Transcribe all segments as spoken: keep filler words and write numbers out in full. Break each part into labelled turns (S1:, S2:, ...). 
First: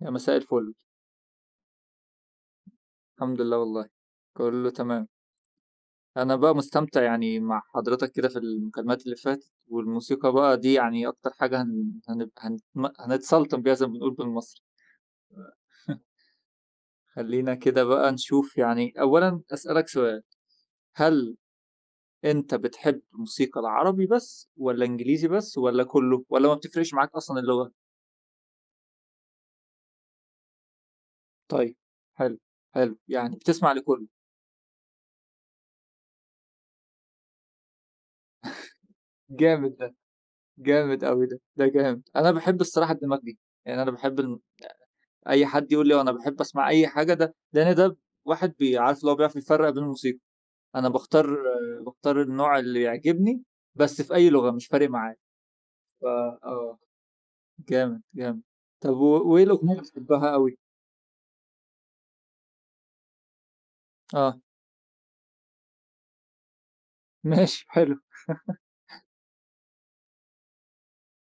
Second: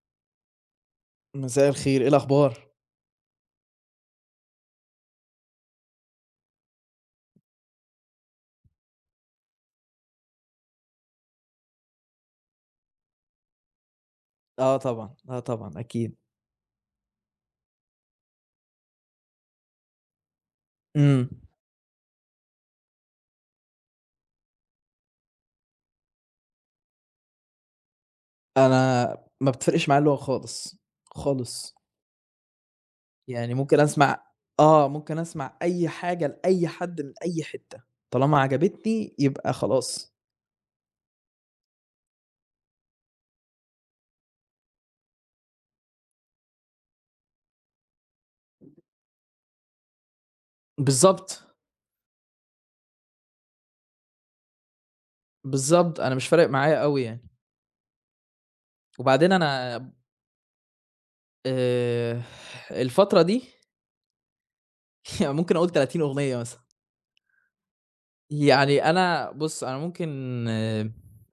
S1: يا مساء الفل،
S2: مساء الخير، إيه الأخبار؟
S1: الحمد لله والله، كله تمام. أنا بقى مستمتع يعني مع حضرتك كده في المكالمات اللي فاتت، والموسيقى بقى دي يعني أكتر حاجة هن هنب هن هنتسلطن بيها زي ما بنقول بالمصري.
S2: آه طبعًا، آه طبعًا أكيد.
S1: خلّينا كده بقى نشوف يعني أولًا أسألك سؤال،
S2: إمم.
S1: هل أنت بتحب الموسيقى العربي بس والّا إنجليزي بس والّا كله والّا ما بتفرقش معاك أصلًا اللغة؟
S2: أنا ما بتفرقش معايا اللغة خالص،
S1: طيب
S2: خالص.
S1: حلو، حلو، يعني
S2: يعني
S1: بتسمع
S2: ممكن
S1: لكله،
S2: أسمع آه، ممكن أسمع أي حاجة لأي حد من أي حتّة، طالما عجبتني يبقى
S1: جامد ده،
S2: خلاص.
S1: جامد أوي ده، ده جامد. أنا باحب الصراحة الدماغ دي، يعني أنا باحب الم أي حد يقول لي أنا باحب أسمع أي حاجة ده لإن ده واحد بي عارف اللي هو بيعرف يفرّق بين الموسيقى، أنا باختار
S2: بالضبط،
S1: باختار النوع اللي يعجبني بس في أي لغة مش فارق معايا،
S2: بالضبط.
S1: ف
S2: أنا مش فارق
S1: آه،
S2: معايا أوي يعني.
S1: جامد، جامد. طب و
S2: وبعدين
S1: وإيه الأغنية
S2: أنا
S1: اللي بتحبها أوي؟
S2: آآ الفترة دي
S1: آه،
S2: يعني ممكن أقول تلاتين أغنية مثلًا.
S1: ماشي حلو،
S2: يعني أنا بُص، أنا ممكن آه،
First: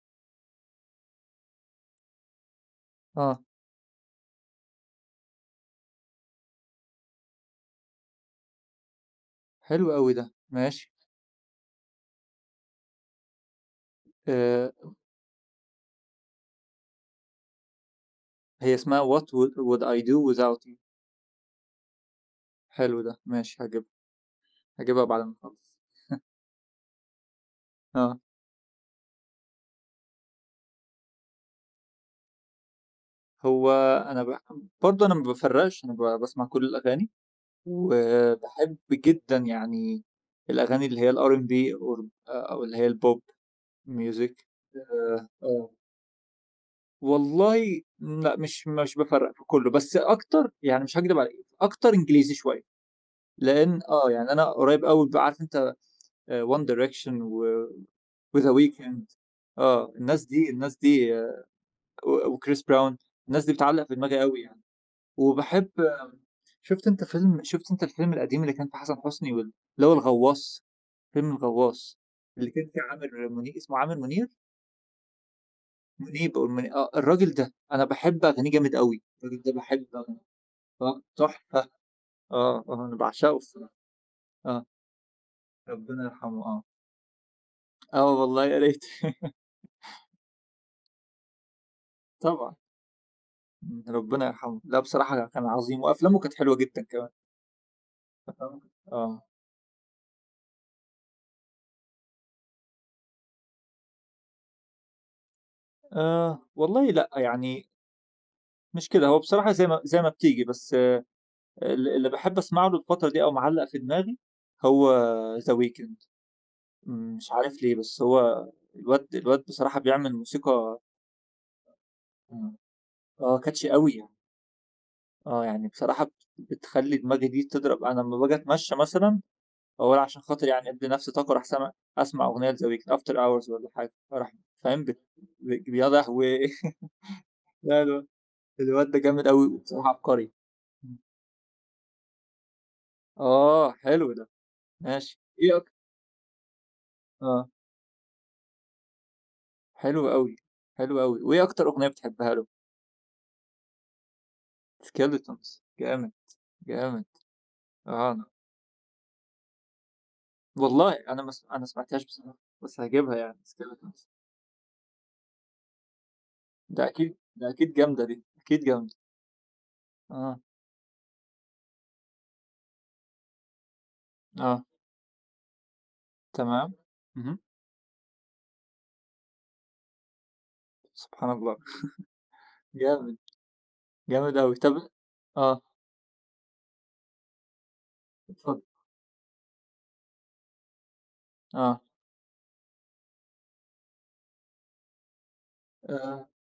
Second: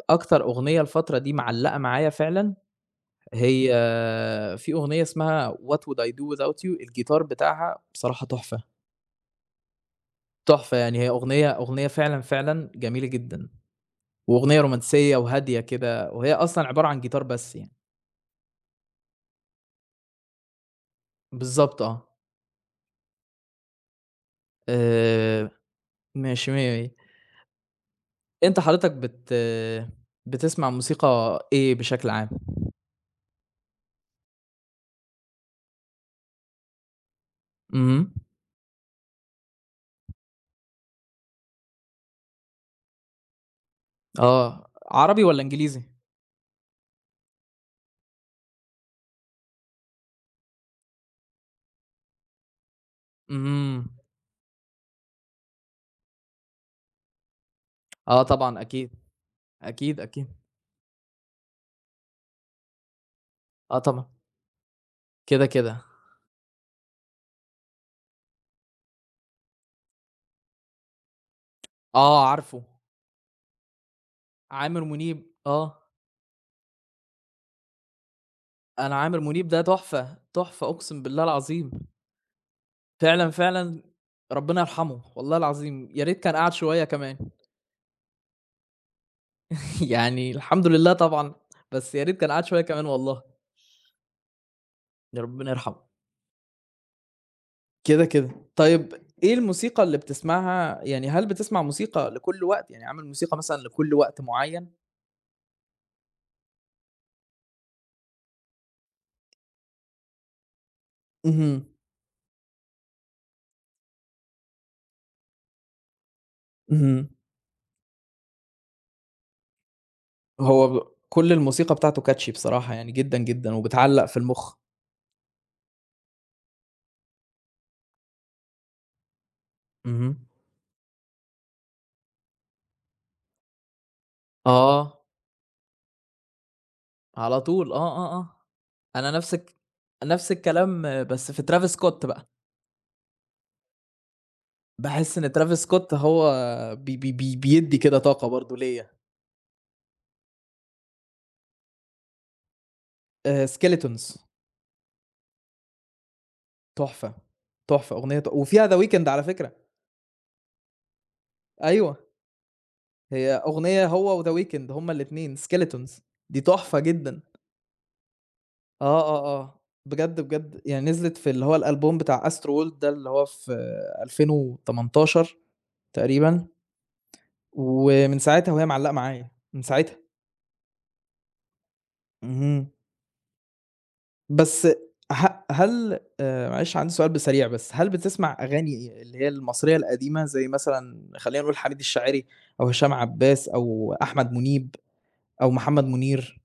S2: أكتر أغنية الفترة دي معلّقة معايا فعلًا
S1: آه،
S2: هي في أغنية اسمها What would I do without you الجيتار بتاعها بصراحة تحفة،
S1: حلو أوي ده،
S2: تحفة
S1: ماشي.
S2: يعني هي أغنية أغنية فعلًا، فعلًا جميلة جدًا، وأغنية
S1: آآ،
S2: رومانسية وهادية كده، وهي أصلًا عبارة عن جيتار بس يعني.
S1: هي اسمها What would would I do without you.
S2: بالضبط آه.
S1: حلو ده، ماشي هاجيبها، هاجيبها بعد ما
S2: آآ
S1: نخلّص.
S2: ماشي، مِيَّة، مِيَّة.
S1: آه،
S2: أنت حضرتك بت بتسمع موسيقى إيه بشكل عام؟
S1: هو أنا ب برضه أنا ما بافرّقش، أنا ب باسمع كل الأغاني.
S2: اهم.
S1: وباحب جدًا يعني الأغاني اللي هي الRnB or أو اللي هي الpop music.
S2: آه. عربي
S1: آآ،
S2: والّا
S1: آه،
S2: إنجليزي؟
S1: والله لأ مش مش بافرّق في كلّه، بس أكتر يعني مش هاكدب عليك، أكتر إنجليزي شوية،
S2: اهم.
S1: لإن آه، يعني أنا قريب أوي ب عارف أنت آآ One Direction و
S2: آه
S1: وThe
S2: طبعًا أكيد،
S1: Weeknd. آه،
S2: أكيد،
S1: الناس
S2: أكيد.
S1: دي الناس دي آه، و وChris Brown. الناس دي
S2: آه
S1: بتعلّق في
S2: طبعًا.
S1: دماغي أوي يعني،
S2: كده،
S1: وباحب
S2: كده.
S1: شُفت أنت فيلم شُفت أنت الفيلم القديم اللي كان فيه حسن حسني وال اللي هو الغواص؟ فيلم الغواص،
S2: آه
S1: اللي
S2: عارفه.
S1: كان فيه عامر منيب اسمه عامر منير؟
S2: عامر منيب، آه.
S1: منيب أو المني آه، الراجل ده أنا باحب أغانيه جامد
S2: أنا
S1: أوي،
S2: عامر
S1: الراجل
S2: منيب
S1: ده
S2: ده
S1: باحب
S2: تحفة،
S1: أغانيه.
S2: تحفة
S1: آه،
S2: أقسم بالله
S1: تحفة،
S2: العظيم.
S1: آه، آه، أنا
S2: فعلًا،
S1: باعشقه الصراحة،
S2: فعلًا ربنا
S1: آه،
S2: يرحمه، والله العظيم
S1: ربنا
S2: يا ريت كان
S1: يرحمه
S2: قعد
S1: آه،
S2: شوية كمان
S1: آه والله يا ريت
S2: يعني الحمد لله طبعًا، بس يا ريت كان قعد
S1: طبعًا،
S2: شوية كمان والله،
S1: إمم، ربنا يرحمه، لأ
S2: يا
S1: بصراحة كان
S2: ربنا
S1: عظيم
S2: يرحمه.
S1: وأفلامه كانت حلوة جدًا كمان،
S2: كده، كده.
S1: أفلامه كانت
S2: طيب
S1: آه،
S2: إيه الموسيقى اللي بتسمعها يعني هل بتسمع موسيقى لكل وقت؟ يعني عامل موسيقى مثلًا لكل وقت معيّن؟
S1: آه، والله لأ يعني مش كده، هو بصراحة زي ما زي ما بتيجي، بس
S2: اهم،
S1: ال اللي باحب أسمع له الفترة دي أو معلّق في دماغي هو The Weeknd.
S2: اهم.
S1: إمم، مش عارف ليه، بس هو الواد الواد بصراحة بيعمل
S2: هو
S1: موسيقى.
S2: ب كل الموسيقى بتاعته catchy
S1: إمم.
S2: بصراحة يعني جدًا،
S1: آه،
S2: جدًا
S1: catchy أوي
S2: وبتعلّق
S1: يعني،
S2: في المُخ.
S1: آه، يعني بصراحة بت بتخلّي دماغي دي تضرب. أنا لمّا باجي أتمشى مثلًا أوّلًا عشان
S2: اهم.
S1: خاطر يعني أدّي نفسي طاقة أروح سامع أسمع أغنية لThe Weeknd After Hours والّا حاجة، أروح فاهم بت
S2: آه.
S1: بت يا لهوي!
S2: على طول،
S1: لا
S2: آه،
S1: الو
S2: آه، آه.
S1: الواد ده
S2: أنا
S1: جامد
S2: نفس
S1: أوي
S2: الك
S1: وبصراحة عبقري.
S2: نفس الكلام
S1: إمم،
S2: آه، بس في ترافيس سكوت بقى،
S1: آه، حلو ده،
S2: باحس
S1: ماشي.
S2: إن
S1: إيه
S2: ترافيس
S1: أكت
S2: سكوت هو بي بي بي
S1: آه،
S2: بيدّي كده طاقة برضه ليّا.
S1: حلو أوي، حلو أوي. وإيه أكتر أغنية بتحبها له؟
S2: آآ skeletons
S1: Skeletons جامد، جامد،
S2: تحفة، تحفة
S1: آه.
S2: أغنية ت وفيها The weeknd على فكرة،
S1: والله أنا ما س أنا ما
S2: أيوه،
S1: سمعتهاش بصراحة، بس هاجيبها
S2: هي
S1: يعني
S2: أغنية
S1: skeleton.
S2: هو وThe weeknd هُم الاتنين skeletons دي تحفة
S1: ده أكيد
S2: جدًا.
S1: ده أكيد جامدة دي، أكيد جامدة.
S2: آه، آه، آه، بجد،
S1: آه،
S2: بجد يعني نزلت في اللي هو الألبوم بتاع Astro World ده اللي هو في
S1: آه،
S2: ألفين وتمنتاشر تقريبًا،
S1: تمام. اهم،
S2: ومن ساعتها وهي معلقة معايا، من ساعتها.
S1: سبحان الله
S2: اهم.
S1: جامد، جامد أوي.
S2: بس
S1: طب
S2: ه
S1: آه،
S2: هل آآ معلش عندي سؤال ب سريع بس، هل بتسمع
S1: اتفضل.
S2: أغاني اللي هي المصرية القديمة زي مثلًا خلّينا نقول حميد
S1: آه،
S2: الشاعري أو هشام عباس أو أحمد منيب أو محمد
S1: آآ،
S2: منير؟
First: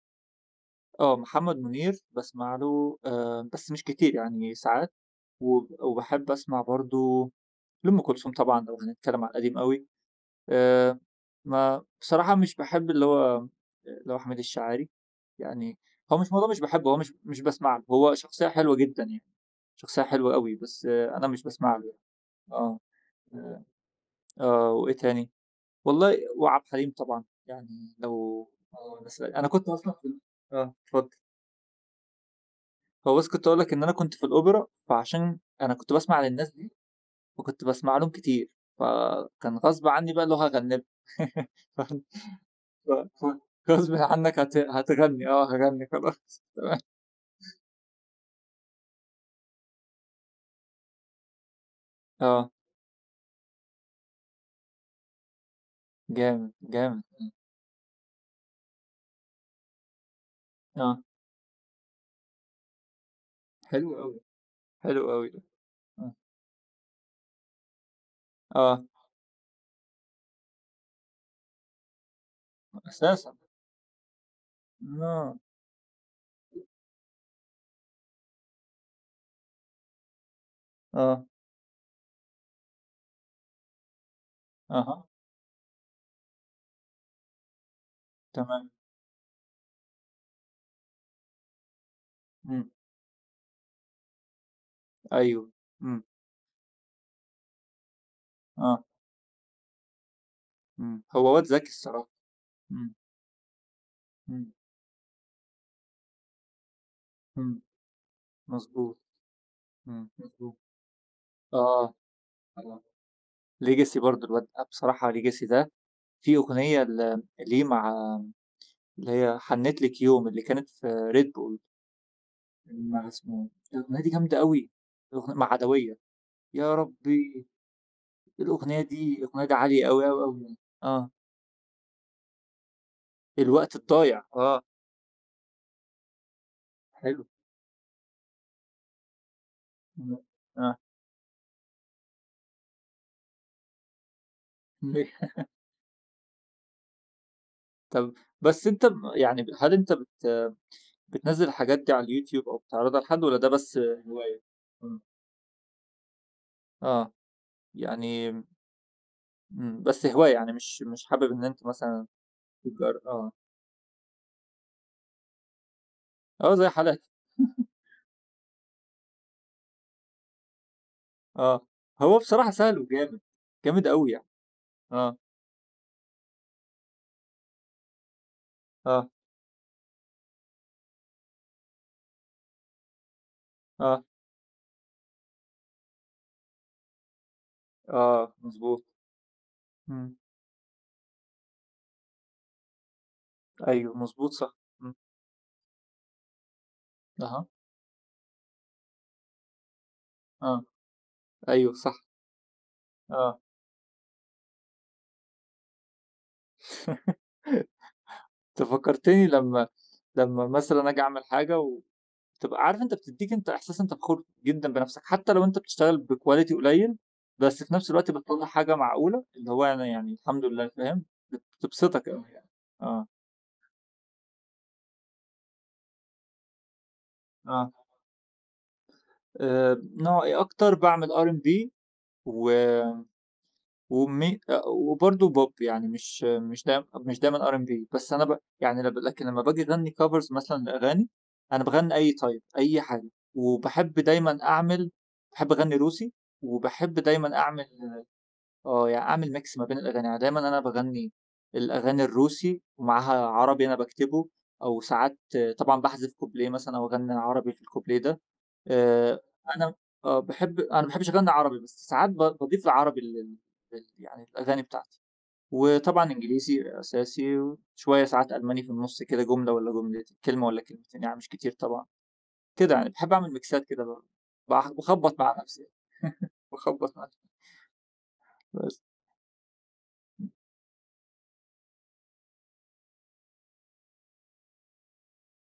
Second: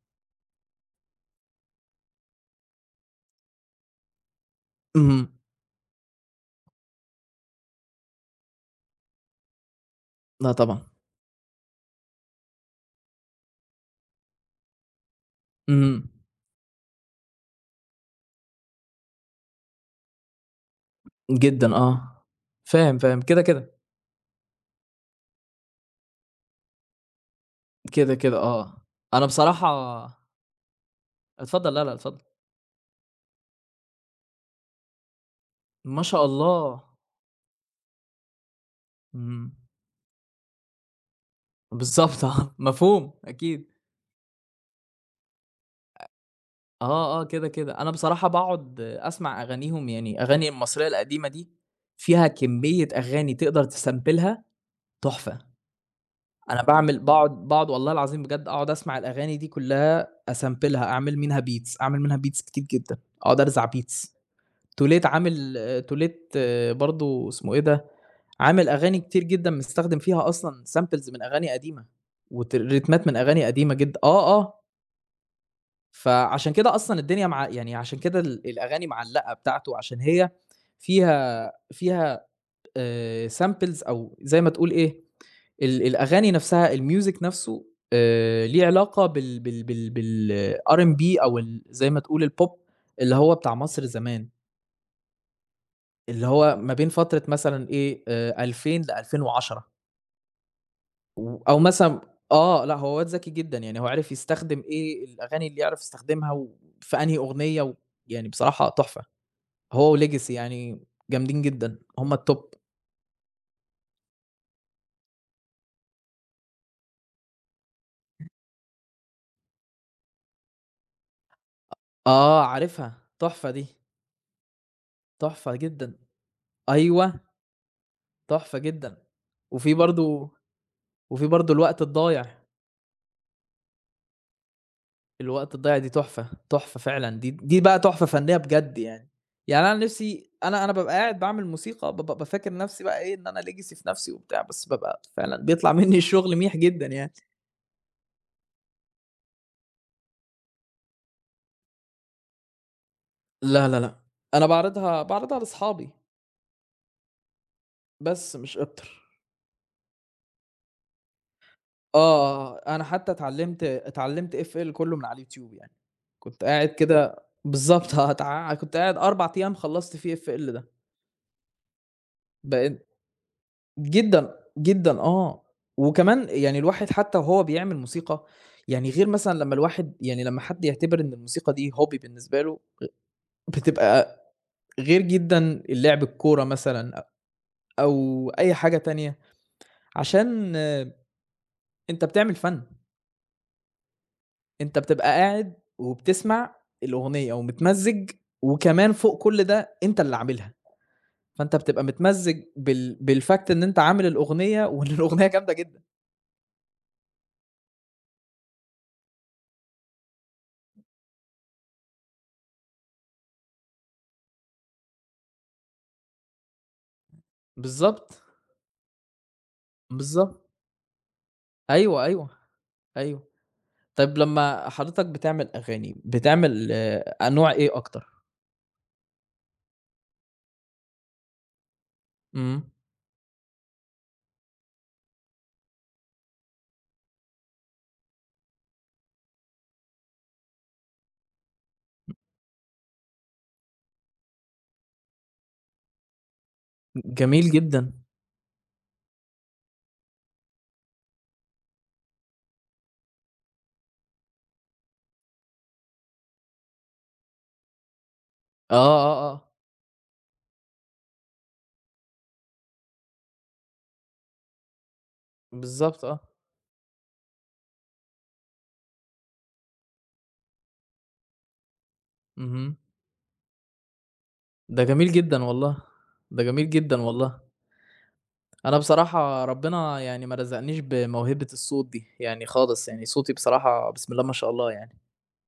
S1: آه، محمد منير باسمع له آآ، بس مش كتير يعني ساعات،
S2: اهم،
S1: وب وباحب أسمع برضه لأم كلثوم طبعًا لو هنتكلم على القديم أوي.
S2: لأ طبعًا،
S1: آآ ما بصراحة مش باحب اللي هو اللي هو حميد الشاعري، يعني
S2: اهم،
S1: هو مش موضوع مش باحبه، هو مش مش باسمع له، هو شخصية حلوة جدًا يعني، شخصية حلوة أوي، بس آه، أنا مش
S2: جدًا
S1: باسمع له يعني،
S2: آه،
S1: آه،
S2: فاهم، فاهم، كده،
S1: آآ
S2: كده،
S1: آه، وإيه تاني؟ والله وعبد الحليم طبعًا، يعني
S2: كده، كده
S1: لو
S2: آه،
S1: آه، بس
S2: أنا
S1: أنا
S2: بصراحة
S1: كنت أصلًا في ال آه، اتفضل.
S2: اتفضل، لا، لا، اتفضل.
S1: هو بس كنت هاقول لك إن أنا كنت في الأوبرا، فعشان أنا كنت
S2: ما
S1: باسمع
S2: شاء
S1: للناس دي،
S2: الله،
S1: فكنت باسمع لهم كتير،
S2: إمم،
S1: فكان غصب عني بقى اللي هو هاغني لهم ف
S2: بالضبط آه، مفهوم
S1: ف
S2: أكيد.
S1: غصبٍ عنّك هت هتغنّي، آه هاغنّي خلاص تمام،
S2: آه، آه، كده، كده. أنا بصراحة باقعد أسمع أغانيهم يعني أغاني المصرية القديمة دي فيها
S1: آه
S2: كمية أغاني تقدر تسامبلها تحفة.
S1: جامد،
S2: أنا باعمل
S1: جامد،
S2: باقعد باقعد والله العظيم بجد أقعد أسمع الأغاني دي كلّها أسامبلها،
S1: آه
S2: أعمل منها beats، أعمل منها beats كتير جدًا، أقعد أرزع
S1: حلو
S2: beats.
S1: أوي،
S2: توليت
S1: حلو أوي ده،
S2: عامل آه،
S1: آه،
S2: توليت برضه اسمه إيه ده، عامل
S1: آه
S2: أغاني كتير جدًا مستخدم فيها أصلًا samples من أغاني قديمة وت ريتمات من
S1: أساسًا،
S2: أغاني قديمة جدًا. آه، آه.
S1: آه،
S2: فعشان كده أصلًا الدنيا مع يعني عشان كده ال الأغاني معلّقة بتاعته، عشان هي
S1: آه،
S2: فيها فيها آآ samples أو زي ما تقول إيه،
S1: أها،
S2: ال الأغاني نفسها الmusic نفسه آآ ليه
S1: تمام،
S2: علاقة بال بال بال بالRnB أو ال زي ما تقول الpop
S1: إمم،
S2: اللي هو بتاع مصر زمان،
S1: أيوه، إمم،
S2: اللي هو ما بين فترة مثلًا إيه، آآ
S1: آه،
S2: ألفين ل2010.
S1: إمم، هو
S2: و
S1: واد
S2: أو
S1: ذكي
S2: مثلًا
S1: الصراحة،
S2: آه، لأ
S1: إمم،
S2: هو واد ذكي جدًا، يعني هو عرف
S1: إمم،
S2: يستخدم إيه الأغاني اللي يعرف يستخدمها وفي أنهي
S1: إمم،
S2: أغنية و يعني بصراحة
S1: مضبوط،
S2: تحفة، هو
S1: إمم،
S2: وLegacy
S1: مضبوط،
S2: يعني جامدين جدًا،
S1: آه،
S2: هم الtop
S1: آه، legacy برضه الواد ده بصراحة legacy ده في أغنية ل ليه مع اللي هي حنّيت لِك يوم اللي كانت في Red Bull.
S2: آه عارفها،
S1: المعزوم،
S2: تحفة دي،
S1: الأغنية دي جامدة أوي، الأغن مع
S2: تحفة جدًا،
S1: عدوية، يا
S2: أيوه،
S1: ربي
S2: تحفة
S1: الأغنية
S2: جدًا،
S1: دي الأغنية دي
S2: وفي
S1: عالية أوي، أوي،
S2: برضه
S1: أوي يعني، آه،
S2: وفي برضه الوقت الضايع.
S1: الوقت الضايع، آه،
S2: الوقت الضايع دي تحفة، تحفة فعلًا،
S1: حلو،
S2: دي دي بقى تحفة فنية بجد يعني. يعني أنا
S1: إمم،
S2: نفسي أنا أنا
S1: آه،
S2: بابقى قاعد باعمل موسيقى ب بابقى فاكر نفسي بقى إيه، إن أنا legacy في نفسي وبتاع، بس بابقى فعلًا بيطلع منّي الشغل ميح جدًا يعني.
S1: طب بس أنت ب يعني ب هل أنت بت بتنزّل الحاجات دي على اليوتيوب أو بتعرضها لحد والّا ده
S2: لا،
S1: بس
S2: لا، لأ،
S1: هواية؟
S2: أنا
S1: إمم،
S2: باعرضها باعرضها لأصحابي،
S1: آه، يعني
S2: بس مش أكتر.
S1: إمم، بس هواية يعني مش مش حابب إن أنت مثلًا
S2: آه، أنا
S1: تجر
S2: حتى
S1: آه،
S2: اتعلّمت اتعلّمت إف إل كلّه من على اليوتيوب يعني، كنت
S1: آه، زي
S2: قاعد
S1: حالاتي،
S2: كده بالضبط، آه، اتع كنت قاعد أربع أيام خلّصت فيه F L ده،
S1: آه، هو بصراحة سهل
S2: بقيت
S1: وجامد، جامد أوي يعني،
S2: جدًا، جدًا
S1: آه،
S2: آه، وكمان يعني الواحد حتى وهو بيعمل موسيقى، يعني غير
S1: آه،
S2: مثلًا لمّا الواحد يعني لمّا حد يعتبر إن الموسيقى دي hobby بالنسبة له،
S1: آه،
S2: بتبقى غير جدًا اللعب الكورة مثلًا أو
S1: آه،
S2: أي حاجة
S1: مضبوط.
S2: تانية،
S1: إمم.
S2: عشان أنت بتعمل فن،
S1: أيوه مضبوط صح.
S2: أنت
S1: إمم.
S2: بتبقى قاعد وبتسمع الأغنية
S1: أها،
S2: ومتمزّج وكمان فوق كل ده أنت اللي عاملها،
S1: آه.
S2: فأنت
S1: أيوه
S2: بتبقى
S1: صح.
S2: متمزّج بال
S1: آه.
S2: بالfact إن أنت عامل الأغنية وإن الأغنية جامدة جدًا.
S1: أنت فكّرتني لمّا لمّا مثلًا آجي أعمل حاجة وتبقى عارف أنت بتدّيك أنت إحساس أنت فخور جدًا بنَفْسك، حتى لو أنت بتشتغل بquality قليل، بس في نَفْس الوقت
S2: بالضبط،
S1: بتطلّع حاجة معقولة، اللي هو أنا يعني الحمد
S2: بالضبط.
S1: لله فاهم، بت
S2: أيوه،
S1: بتبسطك أوي
S2: أيوه.
S1: يعني. آه،
S2: أيوه. طيب لمّا حضرتك بتعمل أغاني، بتعمل آآ أنواع
S1: آه.
S2: إيه أكتر؟
S1: آآ نوع إيه أكتر؟ باعمل آر أند بي و
S2: إمم.
S1: ومي أ وبرضه pop يعني مش مش دايم مش دايمًا آر أند بي، بس أنا ب يعني لب لكن لمّا باجي أغنّي covers مثلًا لأغاني، أنا باغنّي أي طيب، أي حاجة، وباحب دايمًا أعمل باحب أغنّي روسي، وباحب دايمًا
S2: جميل
S1: أعمل
S2: جدًا.
S1: آه، يعني أعمل mix ما بين الأغاني، يعني دايمًا أنا باغنّي الأغاني الروسي ومعاها عربي أنا باكتبه، أو ساعات طبعًا باحذف كوبليه مثلًا أو أغنّي عربي في الكوبليه ده،
S2: آه،
S1: آآ
S2: آه، آه.
S1: أنا آه، باحب أنا ما باحبش أغنّي عربي، بس ساعات ب باضيف العربي لل لل يعني الأغاني بتاعتي،
S2: بالضبط
S1: وطبعًا
S2: آه.
S1: إنجليزي أساسي، وشوية ساعات ألماني في النُص كده جملة والّا جملتين، كلمة والّا كلمتين، يعني مش كتير طبعًا، كده
S2: اهم.
S1: يعني باحب أعمل ميكسات كده ب باع
S2: ده جميل
S1: باخبّط مع
S2: جدًا
S1: نفسي
S2: والله.
S1: يعني
S2: ده جميل جدًا
S1: باخبّط مع نفسي
S2: والله. أنا
S1: بس،
S2: بصراحة ربنا يعني ما رزقنيش بموهبة الصوت دي، يعني خالص، يعني صوتي بصراحة بسم الله ما شاء الله يعني.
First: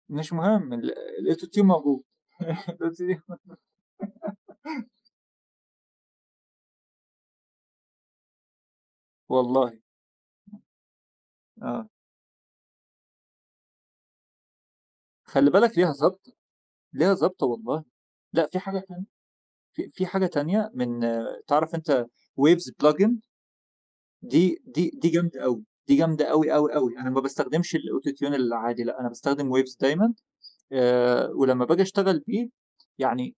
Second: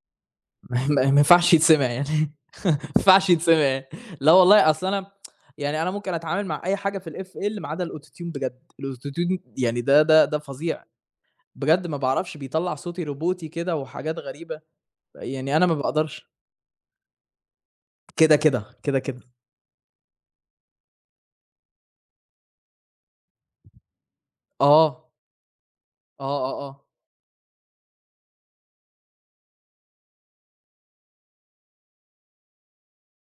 S1: مش مهم
S2: ما
S1: ال.
S2: ما ما
S1: الAuto
S2: ينفعش
S1: Tune
S2: يتسمع
S1: موجود
S2: يعني ما
S1: الAuto
S2: ينفعش
S1: Tune
S2: يتسمع يعني. لا والله أصل أنا يعني أنا ممكن أتعامل مع أي حاجة في الFL ما عدا الAuto Tune بجد. الAuto Tune
S1: والله
S2: يعني ده ده ده فظيع. بجد
S1: آه،
S2: ما باعرفش بيطلّع صوتي روبوتي كده وحاجات غريبة،
S1: خلّي
S2: يعني أنا ما
S1: بالك ليها
S2: باقدرش.
S1: ضابطة، ليها ضابطة والله،
S2: كده،
S1: لأ في
S2: كده،
S1: حاجة
S2: كده،
S1: تانية
S2: كده.
S1: في في حاجة تانية من آه، تعرف أنت Waves Plugin؟ دي دي دي
S2: آه،
S1: جامدة أوي، دي جامدة
S2: آه،
S1: أوي،
S2: آه،
S1: أوي،
S2: آه.
S1: أوي، أنا ما باستخدمش الauto tune العادي لأ، أنا باستخدم waves دايمًا آآ، ولمّا باجي أشتغل بيه يعني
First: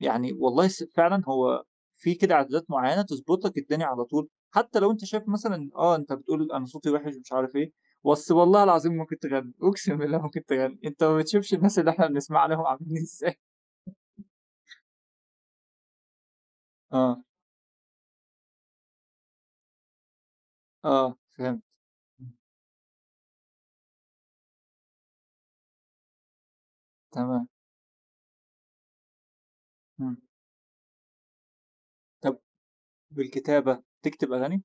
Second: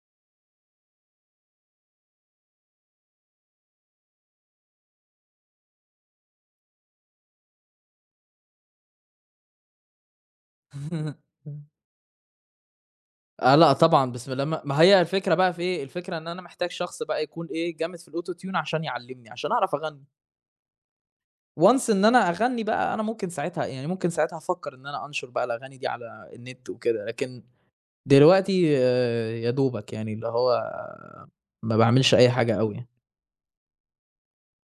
S1: يعني والله س فعلًا هو في كده إعدادات معيّنة تضبط لك الدنيا على طول، حتى لو أنت شايف مثلًا آه، أنت بتقول أنا صوتي وِحِش ومش عارف إيه، بس والله العظيم ممكن تغني، أقسم بالله ممكن تغني، أنت ما بتشوفش الناس اللي إحنا بنسمع لهم عاملين إزاي.
S2: آه لأ طبعًا، بسم الله ما ما هي الفكرة بقى في إيه، الفكرة إن أنا محتاج شخص
S1: آه،
S2: بقى يكون إيه، جامد في الauto tune عشان يعلّمني، عشان أعرف أغنّي.
S1: آه، فهمت،
S2: once إن أنا
S1: إمم،
S2: أغنّي بقى أنا ممكن ساعتها يعني ممكن ساعتها أفكّر إن أنا أنشر بقى الأغاني دي على النت وكده، لكن
S1: تمام،
S2: دلوقتي آآ يا دوبك يعني
S1: إمم،
S2: اللي هو ما باعملش أي
S1: طب
S2: حاجة أوي يعني.
S1: والكتابة، تكتب أغاني؟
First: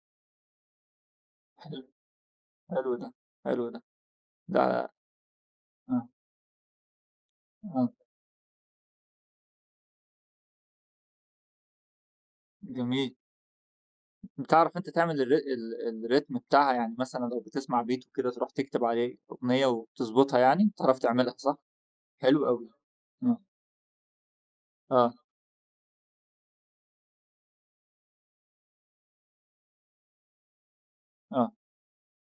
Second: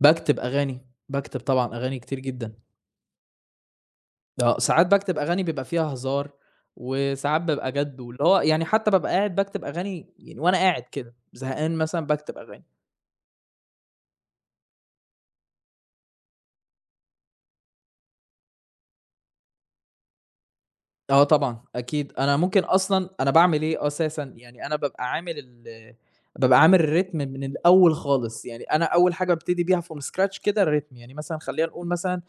S2: باكتب أغاني، باكتب طبعًا
S1: حلو،
S2: أغاني كتير جدًا.
S1: حلو ده، حلو ده،
S2: آه،
S1: ده
S2: ساعات باكتب أغاني بيبقى فيها
S1: آه،
S2: هزار، وساعات بابقى
S1: آه،
S2: جَد، واللي هو يعني حتى بابقى قاعد باكتب أغاني يعني وأنا قاعد كده، زهقان مثلًا باكتب أغاني.
S1: جميل. بتعرف أنت تعمل الر ال الريتم بتاعها، يعني مثلًا لو بتسمع beat وكده تروح تكتب عليه أغنية وتضبطها يعني، بتعرف
S2: آه
S1: تعملها صح؟
S2: طبعًا، أكيد. أنا
S1: حلو
S2: ممكن
S1: أوي،
S2: أصلًا أنا
S1: آه،
S2: باعمل إيه أساسًا، يعني أنا بابقى
S1: آه،
S2: عامل ال بابقى عامل الريتم من الأول خالص، يعني أنا أول حاجة بابتدي بيها from scratch كده الريتم، يعني مثلًا
S1: آه،
S2: خلّينا نقول مثلًا،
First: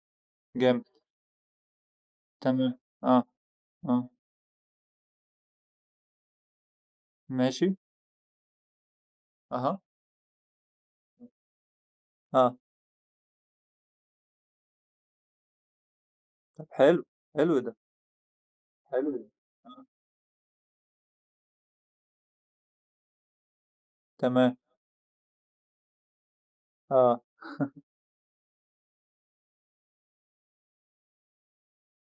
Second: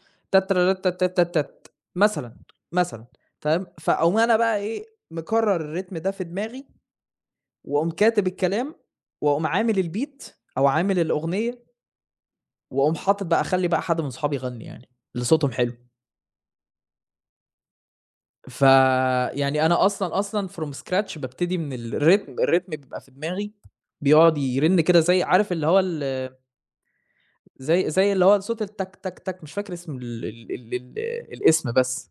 S1: جامد،
S2: تاتراتاتاتات مثلًا،
S1: تمام،
S2: مثلًا،
S1: آه،
S2: تمام،
S1: آه،
S2: فأقوم أنا بقى إيه، مكرّر الريتم ده في دماغي
S1: ماشي،
S2: وأقوم كاتب الكلام، وأقوم
S1: أها،
S2: عامل الbeat أو عامل الأغنية،
S1: آه،
S2: وأقوم حاطط بقى أخلّي بقى حد من صحابي يغني يعني، اللي صوتهم حلو.
S1: طب حلو، حلو ده، حلو ده،
S2: فيعني أنا أصلًا، أصلًا from scratch بابتدي من الريتم، الريتم بيبقى في دماغي بيقعد
S1: تمام،
S2: يرن كده زي عارف اللي هو ال
S1: آه،
S2: زي زي اللي هو صوت التك، تك، تك مش فاكر اسم ال ال ال ال الاسم بس،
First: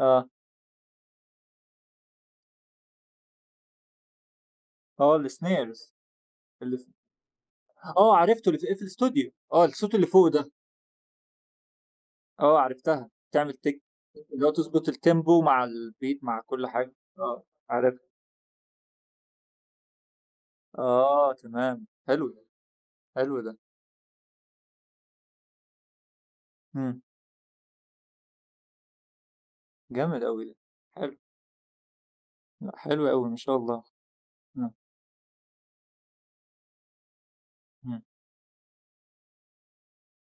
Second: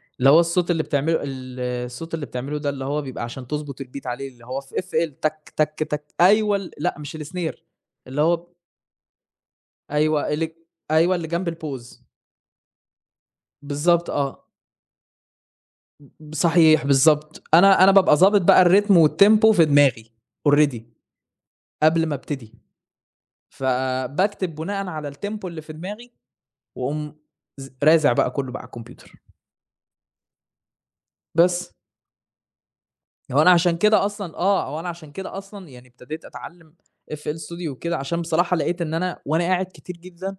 S1: آه،
S2: اللي هو الصوت اللي بتعمله ال الصوت اللي بتعمله ده اللي هو بيبقى عشان تضبط الbeat عليه اللي هو في
S1: آه
S2: إف إل تك، تك،
S1: الsnares
S2: تك أيوه ال
S1: اللي ف
S2: لأ مش الsnare
S1: آه
S2: اللي هو
S1: عرفته اللي في إيه في الإستوديو، آه الصوت اللي فوق
S2: أيوه،
S1: ده،
S2: اللي أيوه، اللي جنب الpause
S1: آه عرفتها، تعمل تك
S2: بالضبط آه،
S1: اللي هو تضبط الtempo مع الbeat مع كل
S2: صحيح
S1: حاجة، آه،
S2: بالضبط، أنا أنا
S1: عرفت.
S2: بابقى ضابط بقى الريتم والtempo في دماغي already
S1: آه تمام،
S2: قبل ما
S1: حلو، ده،
S2: أبتدي،
S1: حلو ده،
S2: فباكتب بناءً على الtempo اللي في دماغي،
S1: إمم،
S2: وأقوم ز رازع بقى كلّه بقى على الكمبيوتر،
S1: جامد أوي ده، حلو،
S2: بس.
S1: لأ حلو أوي ما
S2: هو أنا
S1: شاء
S2: عشان
S1: الله،
S2: كده أصلًا آه،
S1: إمم،
S2: هو أنا عشان كده أصلًا يعني ابتديت أتعلّم F L Studio وكده،
S1: إمم،
S2: عشان بصراحة لقيت إن أنا وأنا قاعد كتير جدًا،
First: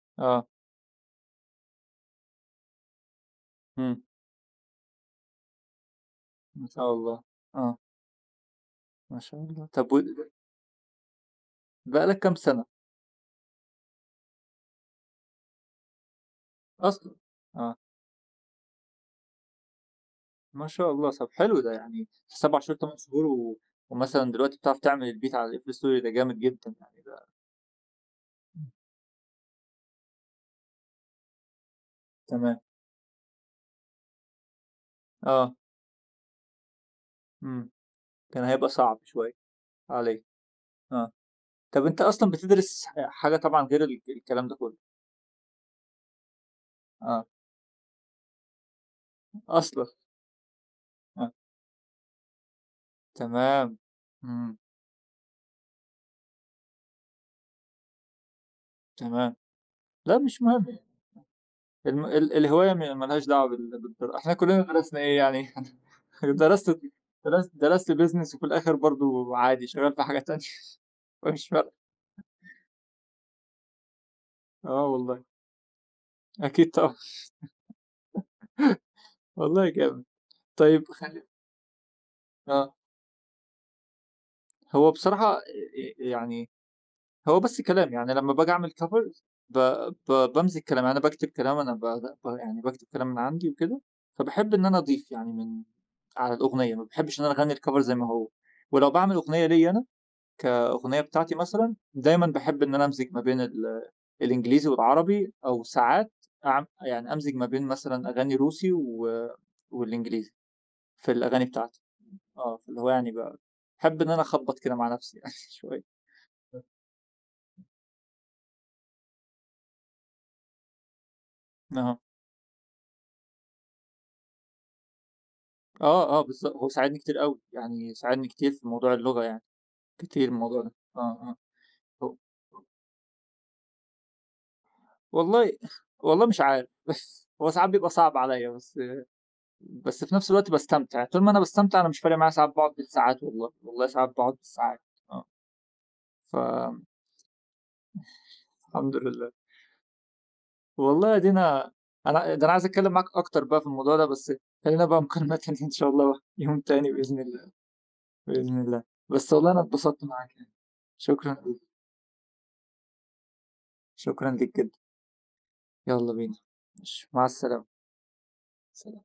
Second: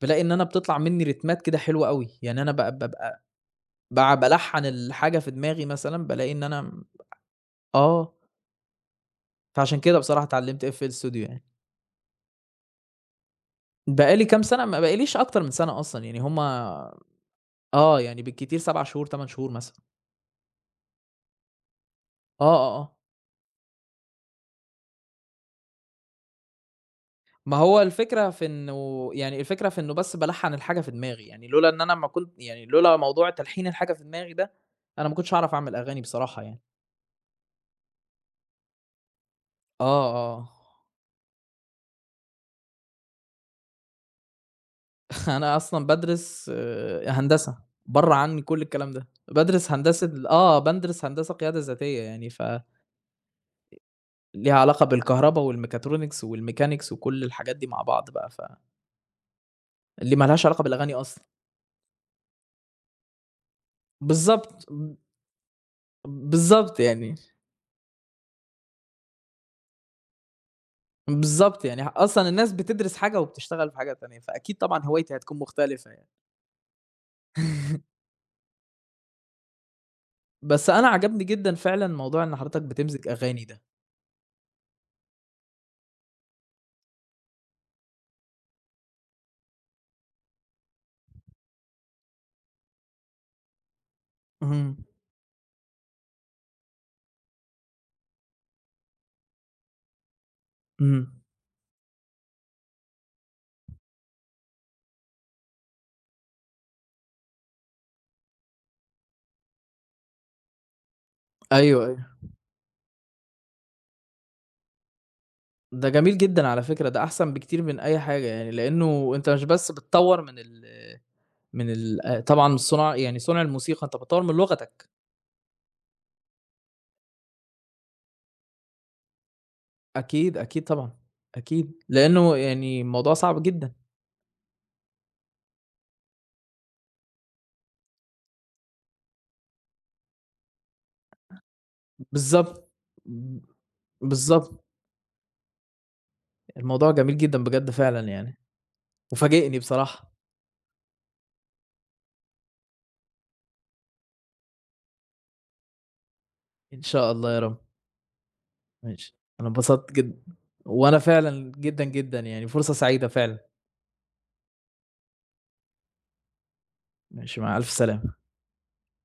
S2: بالاقي إن أنا
S1: آه،
S2: بتطلع منّي رتمات كده حلوة أوي، يعني أنا ب بابقى
S1: إمم،
S2: ب بالحّن الحاجة في دماغي مثلًا، بالاقي إن
S1: ما
S2: أنا
S1: شاء الله، آه،
S2: آه،
S1: ما شاء الله،
S2: فعشان
S1: طب
S2: كده
S1: و
S2: بصراحة اتعلّمت F L Studio يعني.
S1: بقى لك كام سنة
S2: بقى لي كام سَنة ما بقاليش أكتر من سَنة أصلًا، يعني هم
S1: أصلًا؟ آه،
S2: آه، يعني بالكتير سبع شهور، تمانية شهور مثلًا.
S1: ما شاء الله، طب حلو ده يعني
S2: آه،
S1: سبع شهور
S2: آه،
S1: تمن
S2: آه.
S1: شهور و ومثلًا دلوقتي بتعرف تعمل الbeat على القفل السوري ده جامد جدًا يعني ده
S2: ما هو الفكرة في
S1: إمم،
S2: إنه يعني الفكرة في إنه بس بالحّن الحاجة في دماغي، يعني لولا إن أنا ما كنت
S1: تمام،
S2: يعني لولا موضوع تلحين الحاجة في دماغي ده، أنا ما كنتش
S1: آه،
S2: هاعرف أعمل أغاني بصراحة يعني.
S1: إمم، كان هيبقى صعب شوية
S2: آه،
S1: عليَّ،
S2: آه. آه.
S1: آه، طب أنت أصلًا بتدرس ح حاجة طبعًا غير ال الكلام ده كله؟
S2: أنا أصلًا بادرس
S1: آه،
S2: هندسة، برّه عنّي كل الكلام ده، بادرس
S1: أصلًا!
S2: هندسة آه، بادرس
S1: آه.
S2: هندسة قيادة ذاتية يعني ف
S1: تمام،
S2: ليها
S1: إمم،
S2: علاقة بالكهربا والmechatronics والmechanics وكل الحاجات دي مع بعض بقى، ف
S1: تمام.
S2: اللي
S1: لأ
S2: ما
S1: مش
S2: لهاش علاقة
S1: مهم،
S2: بالأغاني أصلًا.
S1: الم ال الهواية م ما لهاش دعوة بال بالدرا. إحنا كلّنا
S2: بالضبط، ب
S1: درسنا إيه يعني درست
S2: بالضبط يعني،
S1: درست درست business وفي الآخر برضه عادي شغّال في حاجة تانية فمش
S2: بالضبط يعني
S1: فارقة.
S2: أصلًا الناس بتدرس حاجة وبتشتغل في حاجة تانية، فأكيد طبعًا
S1: آه
S2: هوايتي
S1: والله،
S2: هتكون مختلفة يعني.
S1: أكيد طبعًا، والله جامد.
S2: بس
S1: طيب
S2: أنا
S1: خلّي
S2: عجبني جدًا فعلًا موضوع إن حضرتك
S1: آه،
S2: بتمزج أغاني ده.
S1: هو بصراحة آآ يعني هو بس كلام، يعني لمّا باجي أعمل cover ب ب بامسك كلام، يعني أنا باكتب كلام أنا ب ب يعني باكتب كلام من عندي وكده، فباحب إن
S2: اهم،
S1: أنا أضيف يعني من على الأغنية، ما باحبش إن أنا أغني الcover زي ما هو، ولو باعمل أغنية ليّا أنا كأغنية
S2: اهم،
S1: بتاعتي مثلًا، دايمًا باحب إن أنا أمزج ما بين ال الإنجليزي والعربي، أو ساعات أعم يعني أمزج ما بين مثلًا أغاني روسي و والإنجليزي في الأغاني بتاعتي،
S2: أيوه، أيوه.
S1: آه، فاللي هو يعني ب باحب إن أنا أخبّط كده مع نفسي يعني
S2: ده
S1: شوية.
S2: جميل جدًا على فكرة، ده أحسن بكتير من أي حاجة يعني، لإنه أنت مش بس بتطوّر من ال من
S1: أها.
S2: ال آآ، طبعًا صُناع يعني صنع الموسيقى، أنت بتطوّر من لغتك.
S1: آه، آه، بالضب هو ساعدني كتير أوي، يعني ساعدني كتير في موضوع اللغة يعني، كتير
S2: أكيد،
S1: الموضوع
S2: أكيد
S1: ده،
S2: طبعًا،
S1: آه، آه،
S2: أكيد،
S1: هو
S2: لأنه يعني الموضوع صعب جدًا،
S1: والله والله مش عارف، بس هو ساعات بيبقى صعب عليّا بس بس في نفس الوقت باستمتع، طول ما أنا باستمتع أنا مش فارق معايا ساعات
S2: بالضبط،
S1: باقعد بالساعات
S2: ب
S1: والله، والله ساعات باقعد
S2: بالضبط،
S1: بالساعات، آه، فالحمد
S2: الموضوع جميل جدًا بجد فعلًا يعني،
S1: لله،
S2: وفاجئني بصراحة،
S1: والله أدينا أنا ده أنا عايز أتكلم معاك أكتر بقى في الموضوع ده، بس خلّينا بقى مكالمة تانية إن شاء الله يوم
S2: إن
S1: تاني
S2: شاء
S1: بإذن
S2: الله يا
S1: الله،
S2: رب،
S1: بإذن الله،
S2: ماشي،
S1: بس
S2: أنا
S1: والله أنا
S2: انبسطت
S1: اتبسطت
S2: جدًا،
S1: معاك يعني،
S2: وأنا
S1: شكرًا
S2: فعلًا
S1: ليك،
S2: جدًا، جدًا يعني فرصة سعيدة فعلًا،
S1: شكرًا ليك جدًا. يلا بينا، ماشي، مع
S2: ماشي مع
S1: السلامة،
S2: ألف سلامة.
S1: سلام.